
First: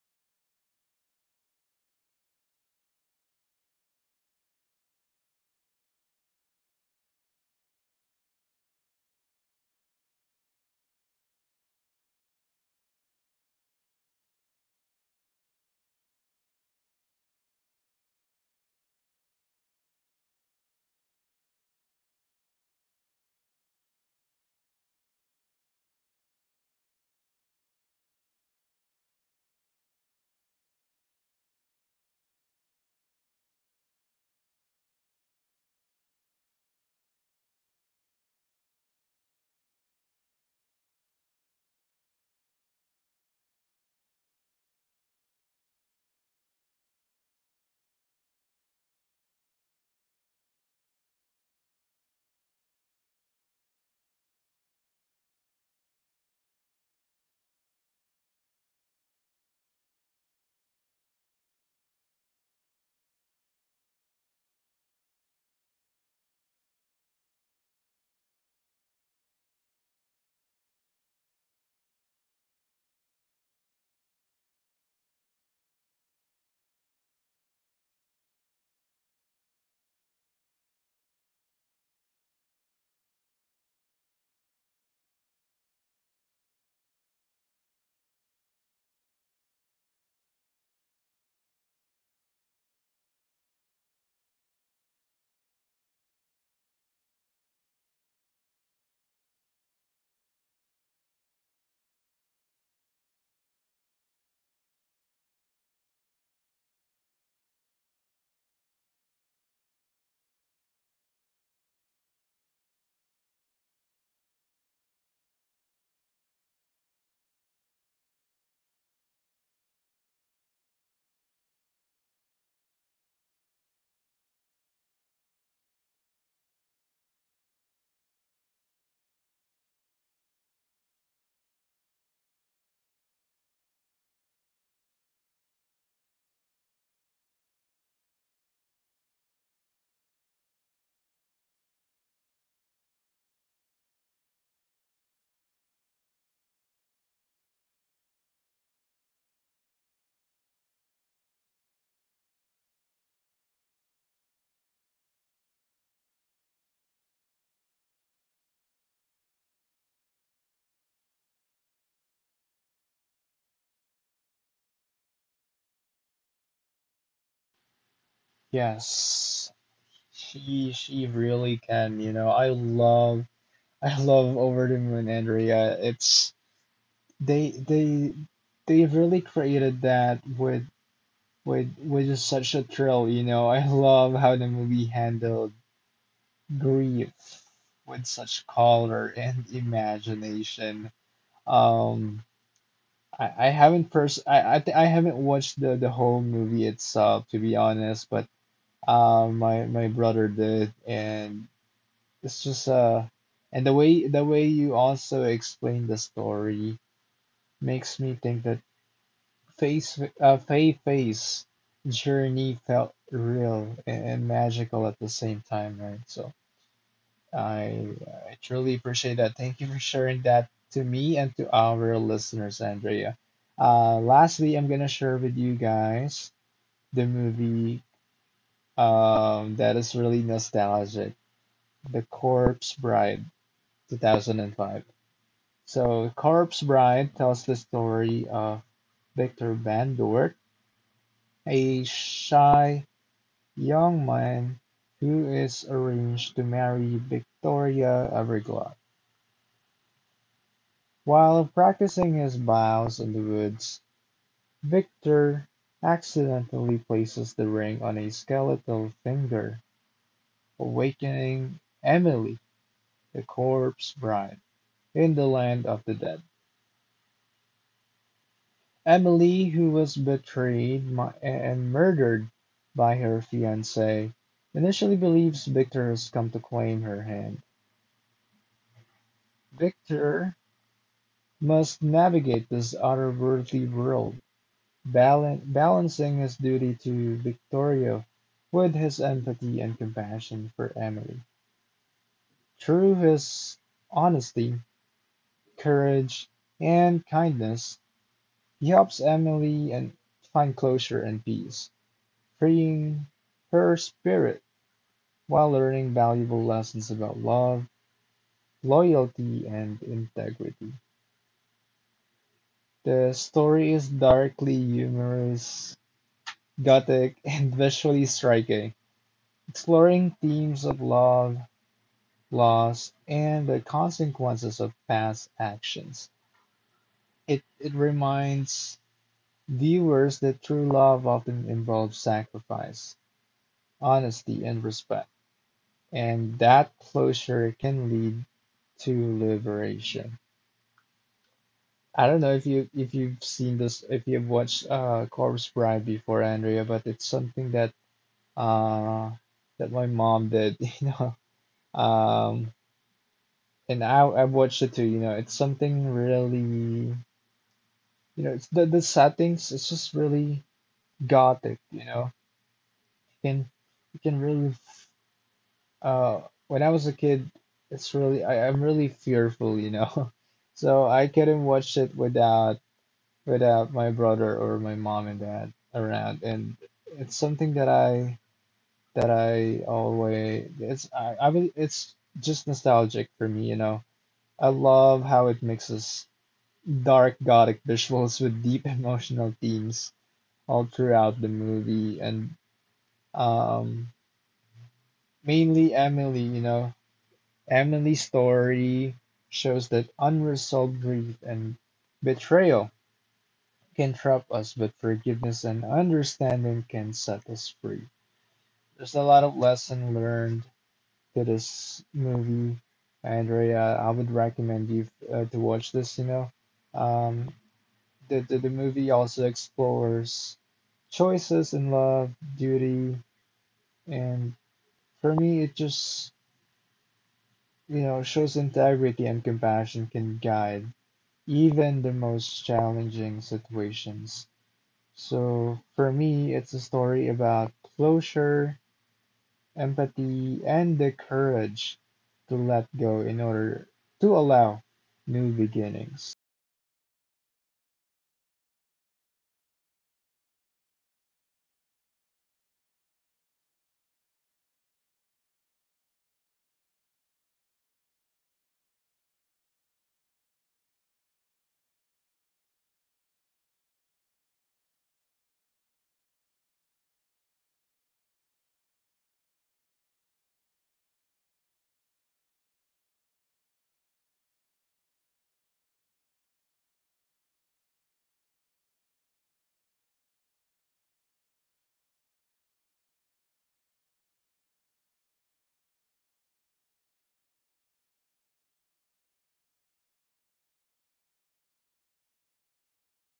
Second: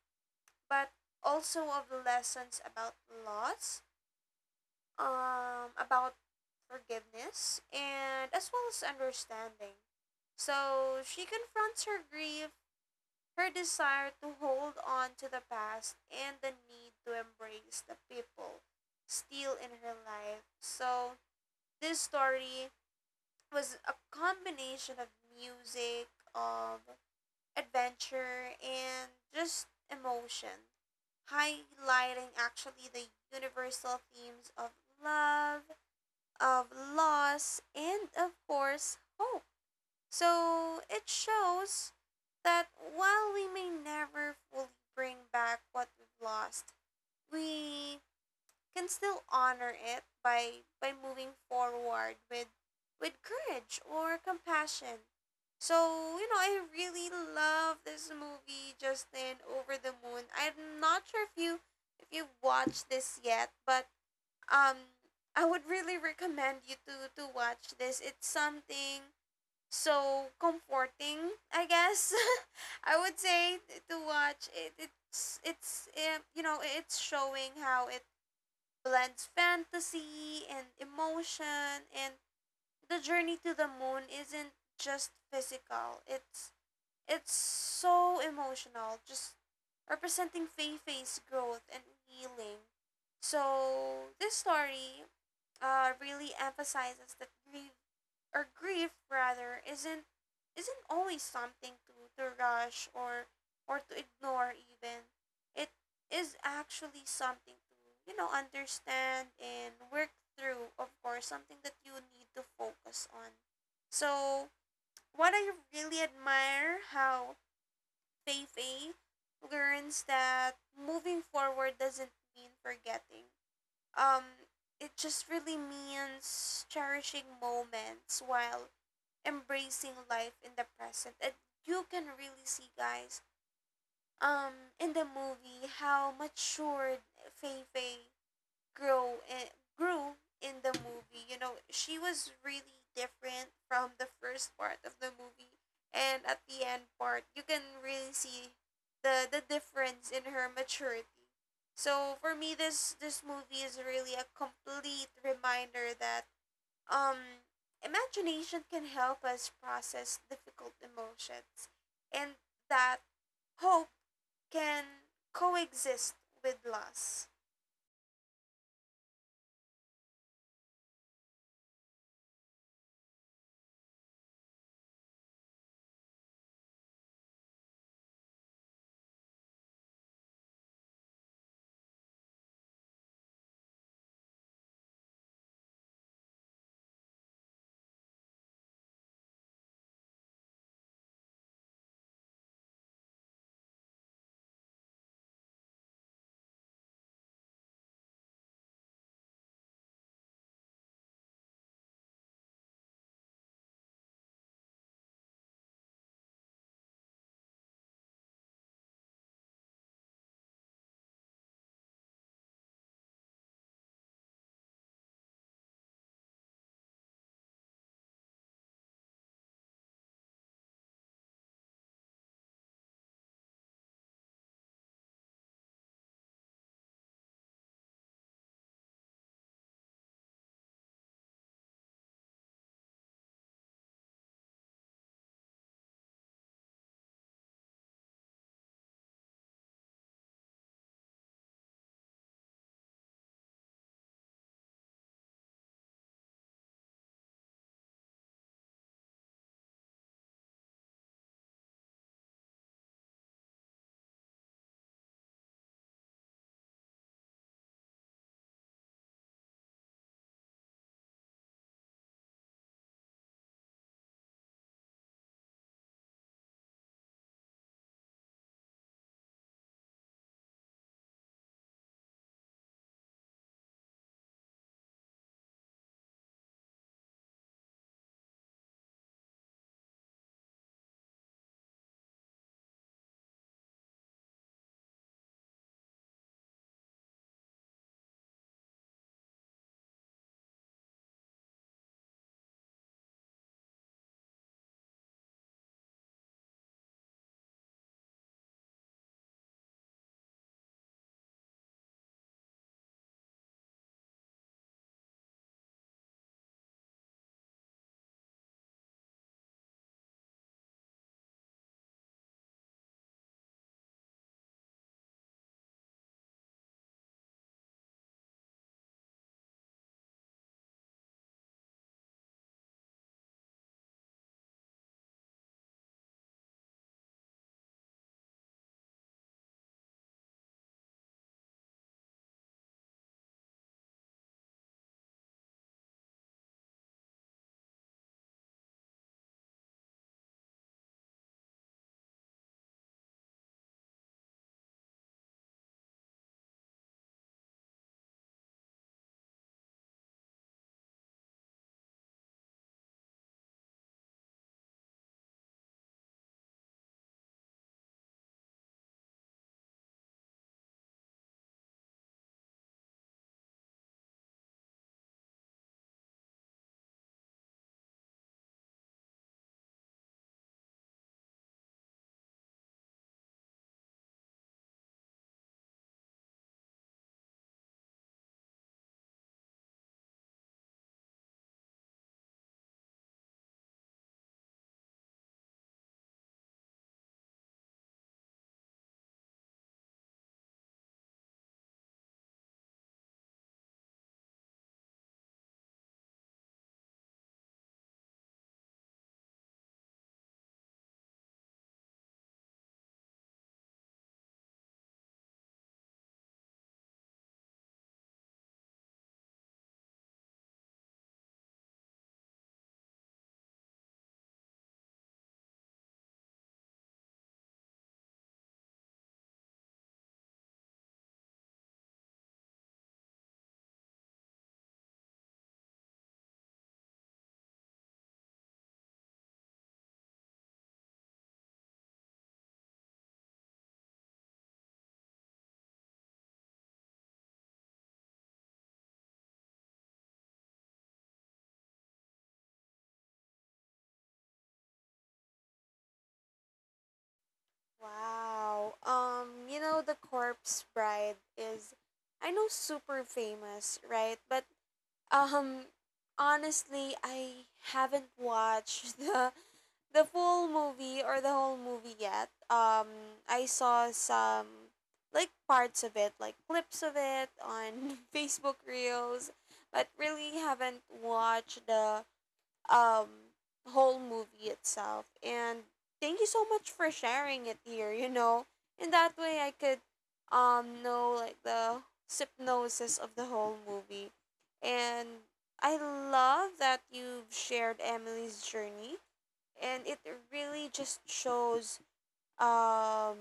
Speaker 2: but also of lessons about loss, about forgiveness, and as well as understanding. So she confronts her grief. Her desire to hold on to the past and the need to embrace the people still in her life. So, this story was a combination of music, of adventure, and just emotion, highlighting actually the universal themes of love, of loss, and of course, hope. So, it shows that while we may never fully bring back what we've lost, we can still honor it by moving forward with courage or compassion. So, you know, I really love this movie, Justin, Over the Moon. I'm not sure if you've watched this yet, but um I would really recommend you to watch this. It's something so comforting, I guess, [LAUGHS] I would say to watch it. It's you know, it's showing how it blends fantasy and emotion, and the journey to the moon isn't just physical, it's so emotional, just representing Fei-Fei's growth and healing. So this story really emphasizes that grief, or grief rather, isn't always something to rush or to ignore even. It is actually something to, you know, understand and work through, of course, something that you need to focus on. So what I really admire, how Feifei learns that moving forward doesn't mean forgetting. um it just really means cherishing moments while embracing life in the present. And you can really see, guys, in the movie how matured Fei Fei grow and grew in the movie. You know, she was really different from the first part of the movie, and at the end part you can really see the difference in her maturity. So for me, this movie is really a complete reminder that um, imagination can help us process difficult emotions, and that hope can coexist with loss.
Speaker 1: Yes. She really can, you know. I love Over the Moon, Andrea. It's they they they really created that with just such a thrill, you know. I love how the movie handled grief with such color and imagination. Um, I haven't pers I, th I haven't watched the whole movie itself to be honest, but my my brother did, and it's just and the way you also explain the story makes me think that face Faye Faye's journey felt real and magical at the same time, right? So, I, I truly appreciate that. Thank you for sharing that to me and to our listeners, Andrea. Lastly, I'm gonna share with you guys the movie that is really nostalgic, The Corpse Bride, 2005. So, Corpse Bride tells the story of Victor Van Dort, a shy young man who is arranged to marry Victoria Everglade. While practicing his vows in the woods, Victor accidentally places the ring on a skeletal finger, awakening Emily, the corpse bride, in the land of the dead. Emily, who was betrayed and murdered by her fiancé, initially believes Victor has come to claim her hand. Victor must navigate this otherworldly world, balancing his duty to Victorio with his empathy and compassion for Emily. Through his honesty, courage, and kindness, he helps Emily and find closure and peace, freeing her spirit while learning valuable lessons about love, loyalty, and integrity. The story is darkly humorous, gothic, and visually striking, exploring themes of love, loss, and the consequences of past actions. It reminds viewers that true love often involves sacrifice, honesty, and respect, and that closure can lead to liberation. I don't know if you've seen this, if you've watched Corpse Bride before, Andrea, but it's something that uh that my mom did, [LAUGHS] you know. Um and I watched it too, you know. It's something really. You know, it's the settings. It's just really gothic. You know, you can you can really. Uh, when I was a kid, it's really, I'm really fearful. You know, [LAUGHS] so I couldn't watch it without without my brother or my mom and dad around, and it's something that I always it's I will- it's just nostalgic for me. You know, I love how it mixes dark gothic visuals with deep [LAUGHS] emotional themes all throughout the movie. And um mainly Emily, you know, Emily's story shows that unresolved grief and betrayal can trap us, but forgiveness and understanding can set us free. There's a lot of lesson learned to this movie, Andrea. I would recommend you, to watch this, you know. Um, the movie also explores choices in love, duty, and. For me, it just, you know, shows integrity and compassion can guide even the most challenging situations. So for me, it's a story about closure, empathy, and the courage to let go in order to allow new beginnings.
Speaker 2: Wow. You know, The Corpse Bride is, I know, super famous, right? But um, honestly, I haven't watched [LAUGHS] the full movie or the whole movie yet. I saw some, like, parts of it, like clips of it on [LAUGHS] Facebook Reels, but really haven't watched the um whole movie itself. And thank you so much for sharing it here. You know, in that way I could know, like, the synopsis of the whole movie, and I love that you've shared Emily's journey, and it really just shows um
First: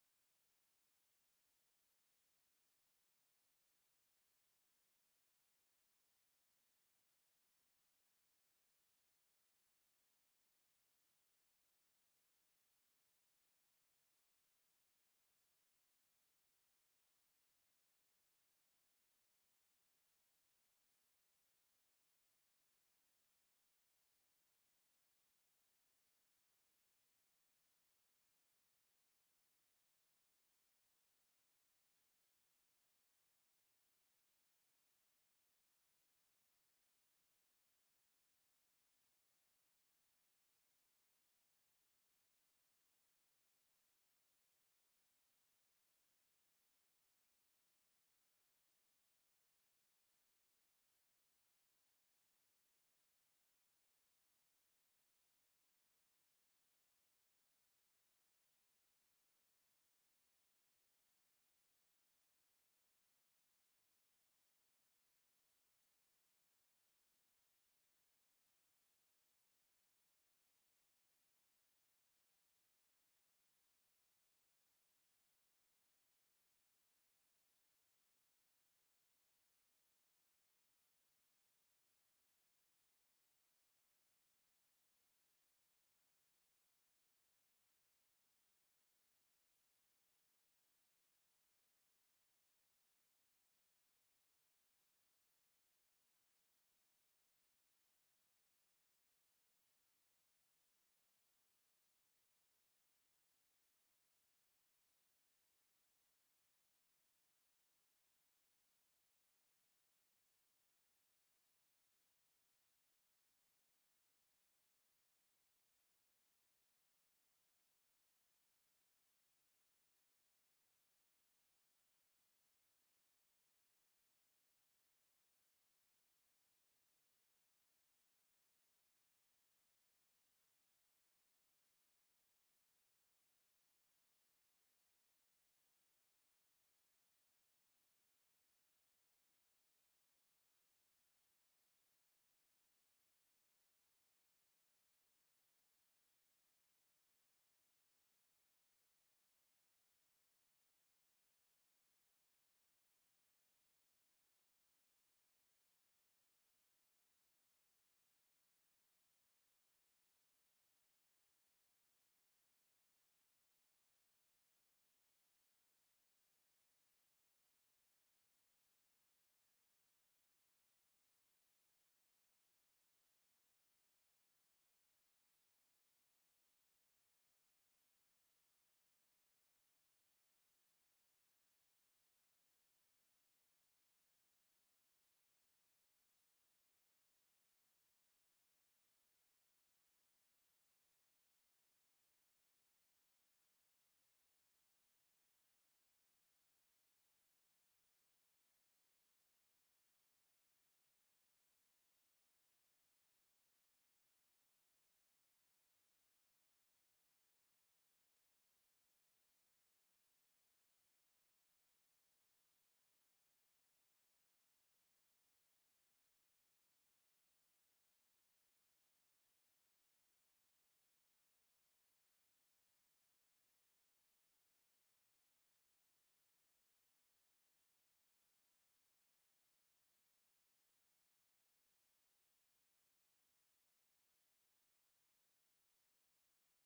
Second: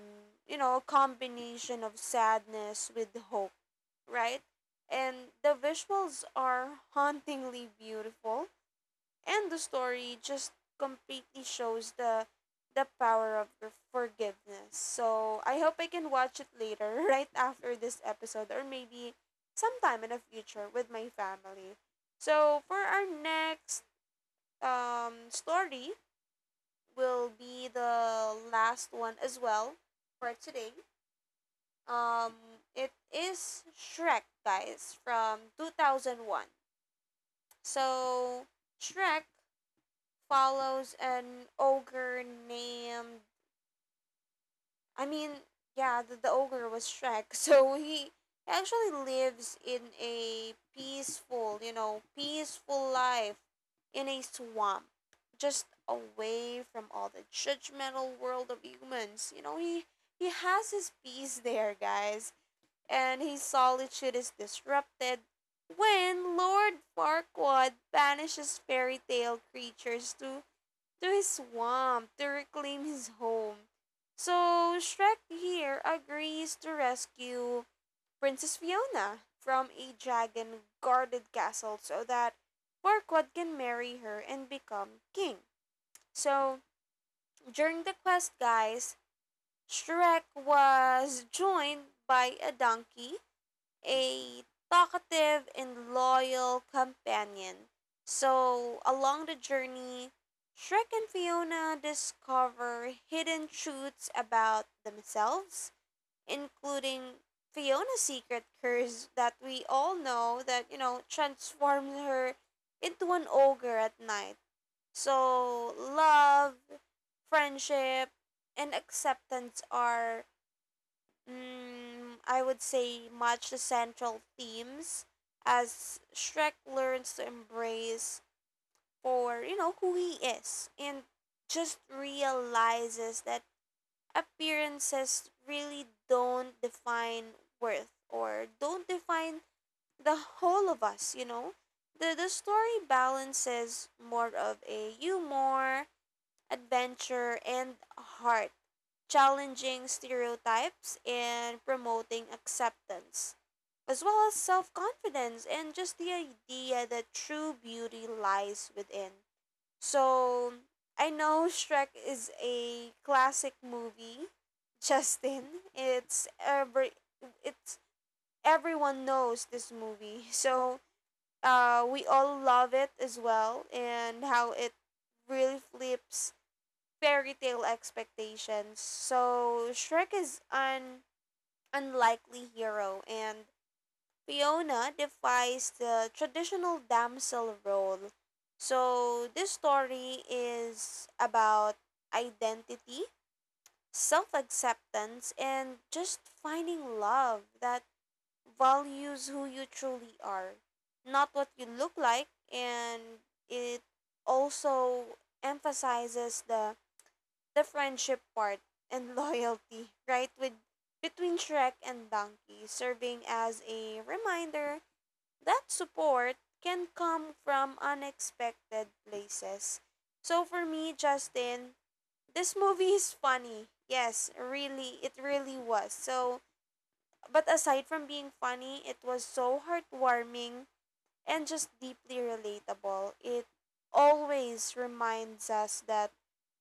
Speaker 2: you know, a combination of sadness with hope, right? And the visuals are hauntingly beautiful, and the story just completely shows the power of your forgiveness. So I hope I can watch it later [LAUGHS] right after this episode, or maybe sometime in the future with my family. So for our next story, will be the last one as well for today. Um, it is Shrek, guys, from 2001. So, Shrek follows an ogre named, I mean, yeah, the ogre was Shrek. [LAUGHS] So he actually lives in a peaceful, you know, peaceful life in a swamp, just away from all the judgmental world of humans. You know, he has his peace there, guys, and his solitude is disrupted when Lord Farquaad banishes fairy tale creatures to his swamp to reclaim his home. So Shrek here agrees to rescue Princess Fiona from a dragon guarded castle so that Farquaad can marry her and become king. So during the quest, guys, Shrek was joined by a donkey, a talkative and loyal companion. So, along the journey, Shrek and Fiona discover hidden truths about themselves, including Fiona's secret curse that we all know, that, you know, transforms her into an ogre at night. So, love, friendship, and acceptance are, mm, I would say, much the central themes as Shrek learns to embrace for, you know, who he is, and just realizes that appearances really don't define worth, or don't define the whole of us, you know? The story balances more of a humor, adventure and heart, challenging stereotypes and promoting acceptance, as well as self confidence and just the idea that true beauty lies within. So, I know Shrek is a classic movie, [LAUGHS] Justin. It's every it's everyone knows this movie. [LAUGHS] So, we all love it as well and how it really flips fairy tale expectations. So Shrek is an unlikely hero, and Fiona defies the traditional damsel role. So this story is about identity, self acceptance, and just finding love that values who you truly are, not what you look like, and it also emphasizes the friendship part and [LAUGHS] loyalty, right? With between Shrek and Donkey, serving as a reminder that support can come from unexpected places. So for me, Justin, this movie is funny. Yes, really, it really was. So, but aside from being funny, it was so heartwarming and just deeply relatable. It always reminds us that,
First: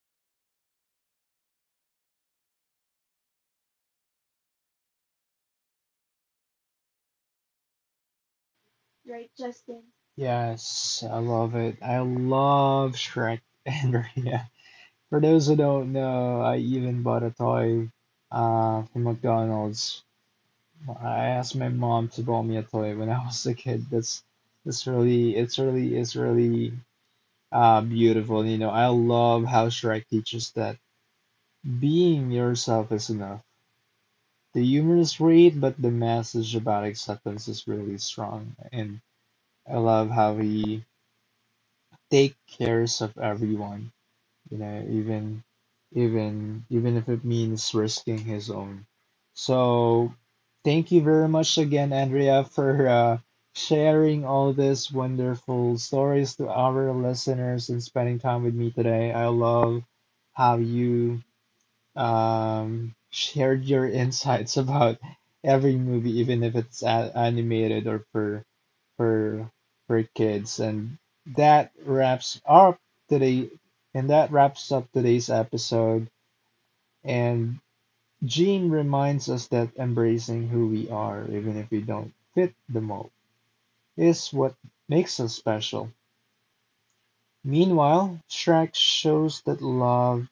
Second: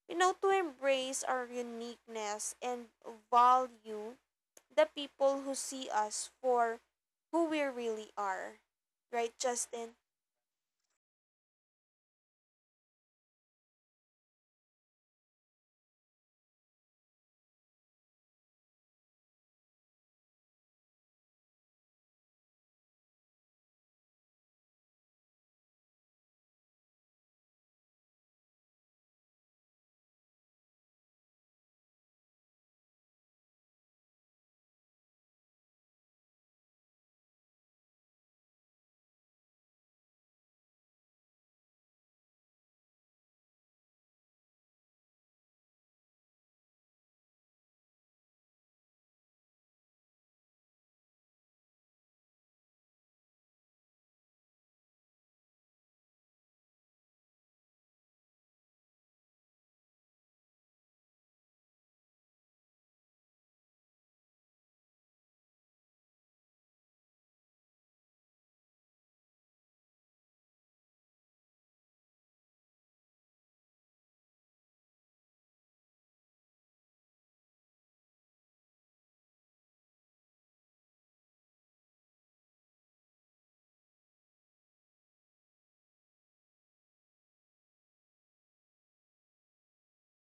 Speaker 2: you know, to embrace our uniqueness and value the people who see us for who we really are. Right, Justin?
Speaker 1: Yes, I love it. I love Shrek [LAUGHS] and Maria. For those who don't know, I even bought a toy, from McDonald's. I asked my mom to buy me a toy when I was a kid. That's really it's really it's really beautiful. You know, I love how Shrek teaches that being yourself is enough. The humor is great, but the message about acceptance is really strong, and I love how he take cares of everyone. You know, even even if it means risking his own. So thank you very much again, Andrea, for sharing all these wonderful stories to our listeners and spending time with me today. I love how you shared your [LAUGHS] insights about every movie, even if it's animated or per for for kids. And that wraps up today that wraps up today's episode. And Gene reminds us that embracing who we are, even if we don't fit the mold, is what makes us special. Meanwhile, Shrek shows that love,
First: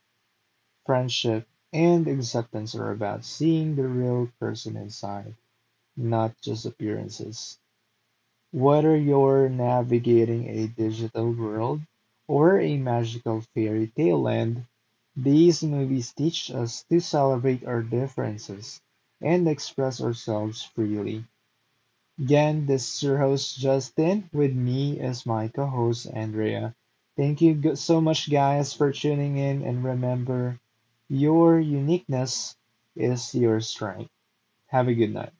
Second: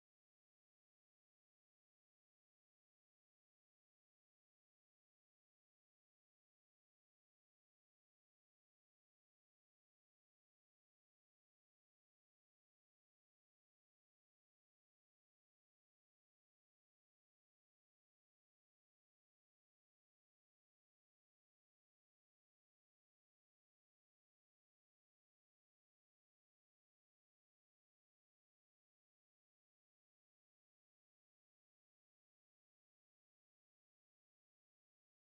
Speaker 1: friendship, and acceptance are about seeing the real person inside, not just appearances. Whether you're navigating a digital world or a magical fairy tale land, these movies teach us to celebrate our differences and express ourselves freely. Again, this is your host Justin. With me is my co host Andrea. Thank you so much, guys, for tuning in. And remember, your uniqueness is your strength. Have a good night.